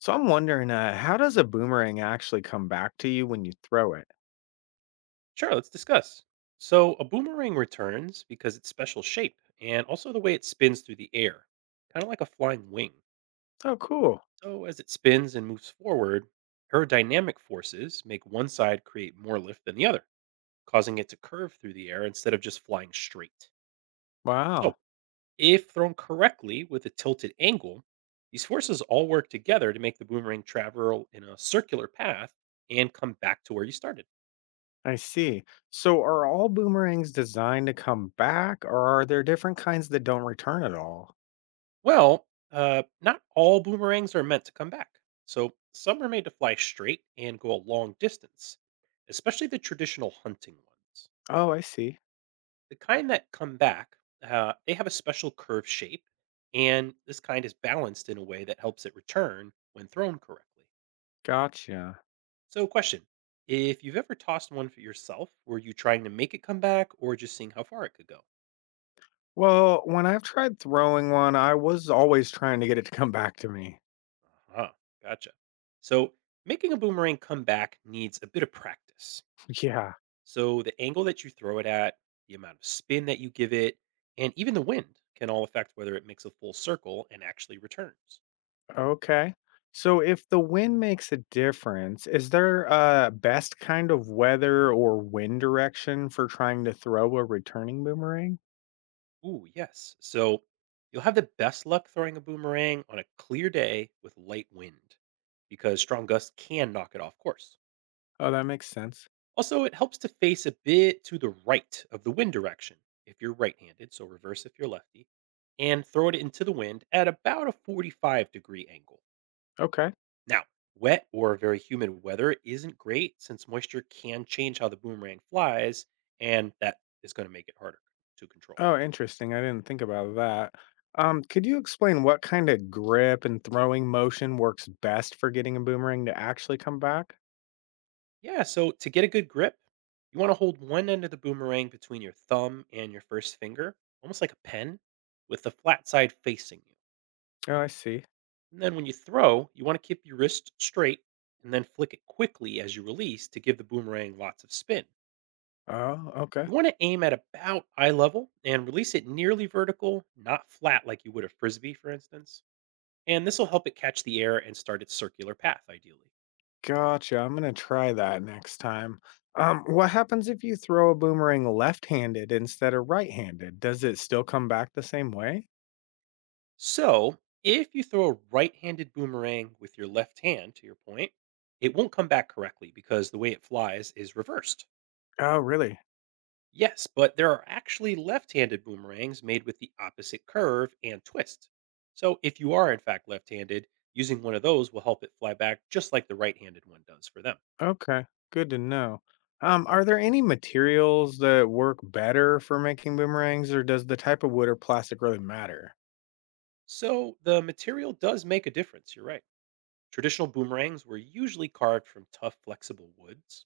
So I'm wondering, how does a boomerang actually come back to you when you throw it? Sure, let's discuss. So, a boomerang returns because its special shape and also the way it spins through the air, kind of like a flying wing. Oh, cool. So, as it spins and moves forward, aerodynamic forces make one side create more lift than the other, causing it to curve through the air instead of just flying straight. So, Wow. if thrown correctly with a tilted angle, these forces all work together to make the boomerang travel in a circular path and come back to where you started. I see. So are all boomerangs designed to come back, or are there different kinds that don't return at all? Well, not all boomerangs are meant to come back. So some are made to fly straight and go a long distance, especially the traditional hunting ones. Oh, I see. The kind that come back, they have a special curved shape, and this kind is balanced in a way that helps it return when thrown correctly. Gotcha. So, question. If you've ever tossed one for yourself, were you trying to make it come back or just seeing how far it could go? Well, when I've tried throwing one, I was always trying to get it to come back to me. Uh huh, gotcha. So, making a boomerang come back needs a bit of practice. Yeah. So the angle that you throw it at, the amount of spin that you give it, and even the wind can all affect whether it makes a full circle and actually returns. Okay. So if the wind makes a difference, is there a best kind of weather or wind direction for trying to throw a returning boomerang? Ooh, yes. So you'll have the best luck throwing a boomerang on a clear day with light wind because strong gusts can knock it off course. Oh, that makes sense. Also, it helps to face a bit to the right of the wind direction if you're right handed, so reverse if you're lefty, and throw it into the wind at about a 45-degree angle. Okay. Now, wet or very humid weather isn't great since moisture can change how the boomerang flies, and that is going to make it harder to control. Oh, interesting. I didn't think about that. Could you explain what kind of grip and throwing motion works best for getting a boomerang to actually come back? Yeah, so to get a good grip, you want to hold one end of the boomerang between your thumb and your first finger, almost like a pen, with the flat side facing you. Oh, I see. And then when you throw, you want to keep your wrist straight and then flick it quickly as you release to give the boomerang lots of spin. Oh, okay. You want to aim at about eye level and release it nearly vertical, not flat like you would a frisbee, for instance. And this will help it catch the air and start its circular path, ideally. Gotcha. I'm gonna try that next time. What happens if you throw a boomerang left-handed instead of right-handed? Does it still come back the same way? So, if you throw a right handed boomerang with your left hand, to your point, it won't come back correctly because the way it flies is reversed. Oh, really? Yes, but there are actually left handed boomerangs made with the opposite curve and twist. So, if you are in fact left handed, using one of those will help it fly back just like the right handed one does for them. Okay, good to know. Are there any materials that work better for making boomerangs, or does the type of wood or plastic really matter? So the material does make a difference. You're right. Traditional boomerangs were usually carved from tough, flexible woods.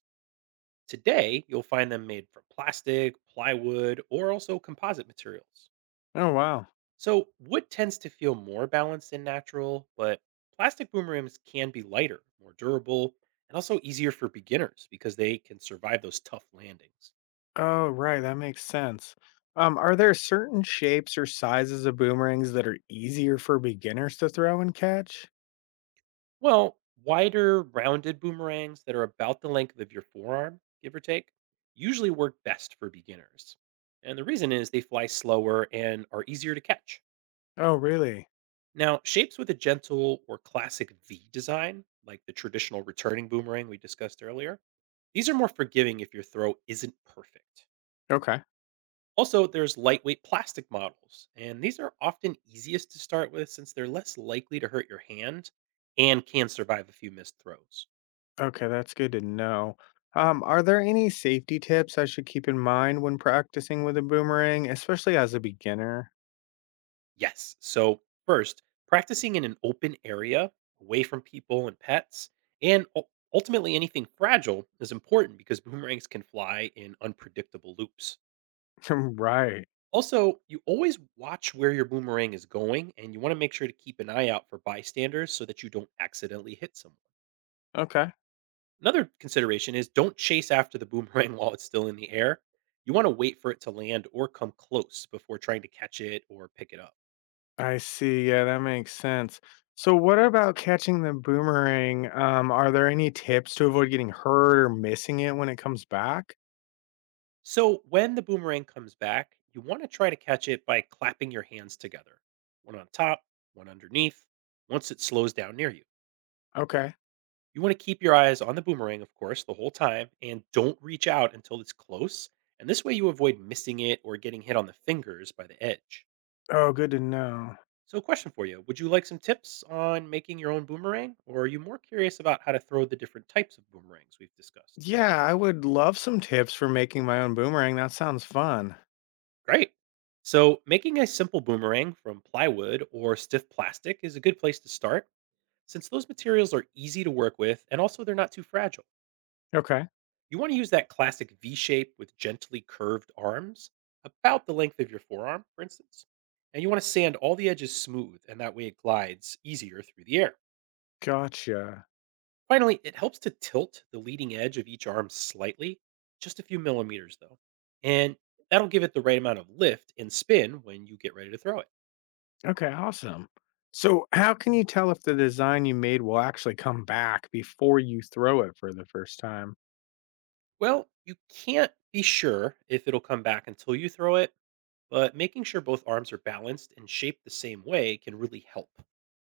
Today, you'll find them made from plastic, plywood, or also composite materials. Oh, wow. So wood tends to feel more balanced and natural, but plastic boomerangs can be lighter, more durable, and also easier for beginners because they can survive those tough landings. Oh, right, that makes sense. Are there certain shapes or sizes of boomerangs that are easier for beginners to throw and catch? Well, wider, rounded boomerangs that are about the length of your forearm, give or take, usually work best for beginners. And the reason is they fly slower and are easier to catch. Oh, really? Now, shapes with a gentle or classic V design, like the traditional returning boomerang we discussed earlier, these are more forgiving if your throw isn't perfect. Okay. Also, there's lightweight plastic models, and these are often easiest to start with since they're less likely to hurt your hand and can survive a few missed throws. Okay, that's good to know. Are there any safety tips I should keep in mind when practicing with a boomerang, especially as a beginner? Yes. So, first, practicing in an open area away from people and pets, and ultimately anything fragile, is important because boomerangs can fly in unpredictable loops. Right. Also, you always watch where your boomerang is going, and you want to make sure to keep an eye out for bystanders so that you don't accidentally hit someone. Okay. Another consideration is don't chase after the boomerang while it's still in the air. You want to wait for it to land or come close before trying to catch it or pick it up. I see. Yeah, that makes sense. So, what about catching the boomerang? Are there any tips to avoid getting hurt or missing it when it comes back? So when the boomerang comes back, you want to try to catch it by clapping your hands together, one on top, one underneath, once it slows down near you. Okay. You want to keep your eyes on the boomerang, of course, the whole time, and don't reach out until it's close. And this way you avoid missing it or getting hit on the fingers by the edge. Oh, good to know. So, question for you. Would you like some tips on making your own boomerang, or are you more curious about how to throw the different types of boomerangs we've discussed? Yeah, I would love some tips for making my own boomerang. That sounds fun. Great. So, making a simple boomerang from plywood or stiff plastic is a good place to start since those materials are easy to work with and also they're not too fragile. Okay. You want to use that classic V shape with gently curved arms, about the length of your forearm, for instance. And you want to sand all the edges smooth, and that way it glides easier through the air. Gotcha. Finally, it helps to tilt the leading edge of each arm slightly, just a few millimeters though. And that'll give it the right amount of lift and spin when you get ready to throw it. Okay, awesome. So, how can you tell if the design you made will actually come back before you throw it for the first time? Well, you can't be sure if it'll come back until you throw it, but making sure both arms are balanced and shaped the same way can really help.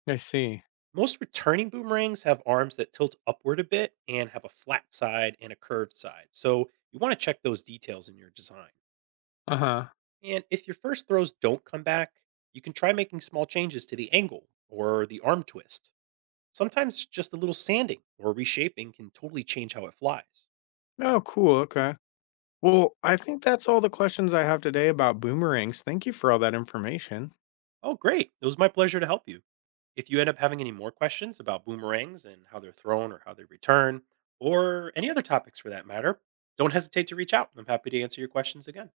I see. Most returning boomerangs have arms that tilt upward a bit and have a flat side and a curved side, so you want to check those details in your design. Uh huh. And if your first throws don't come back, you can try making small changes to the angle or the arm twist. Sometimes just a little sanding or reshaping can totally change how it flies. Oh, cool. Okay. Well, I think that's all the questions I have today about boomerangs. Thank you for all that information. Oh, great. It was my pleasure to help you. If you end up having any more questions about boomerangs and how they're thrown or how they return, or any other topics for that matter, don't hesitate to reach out. I'm happy to answer your questions again.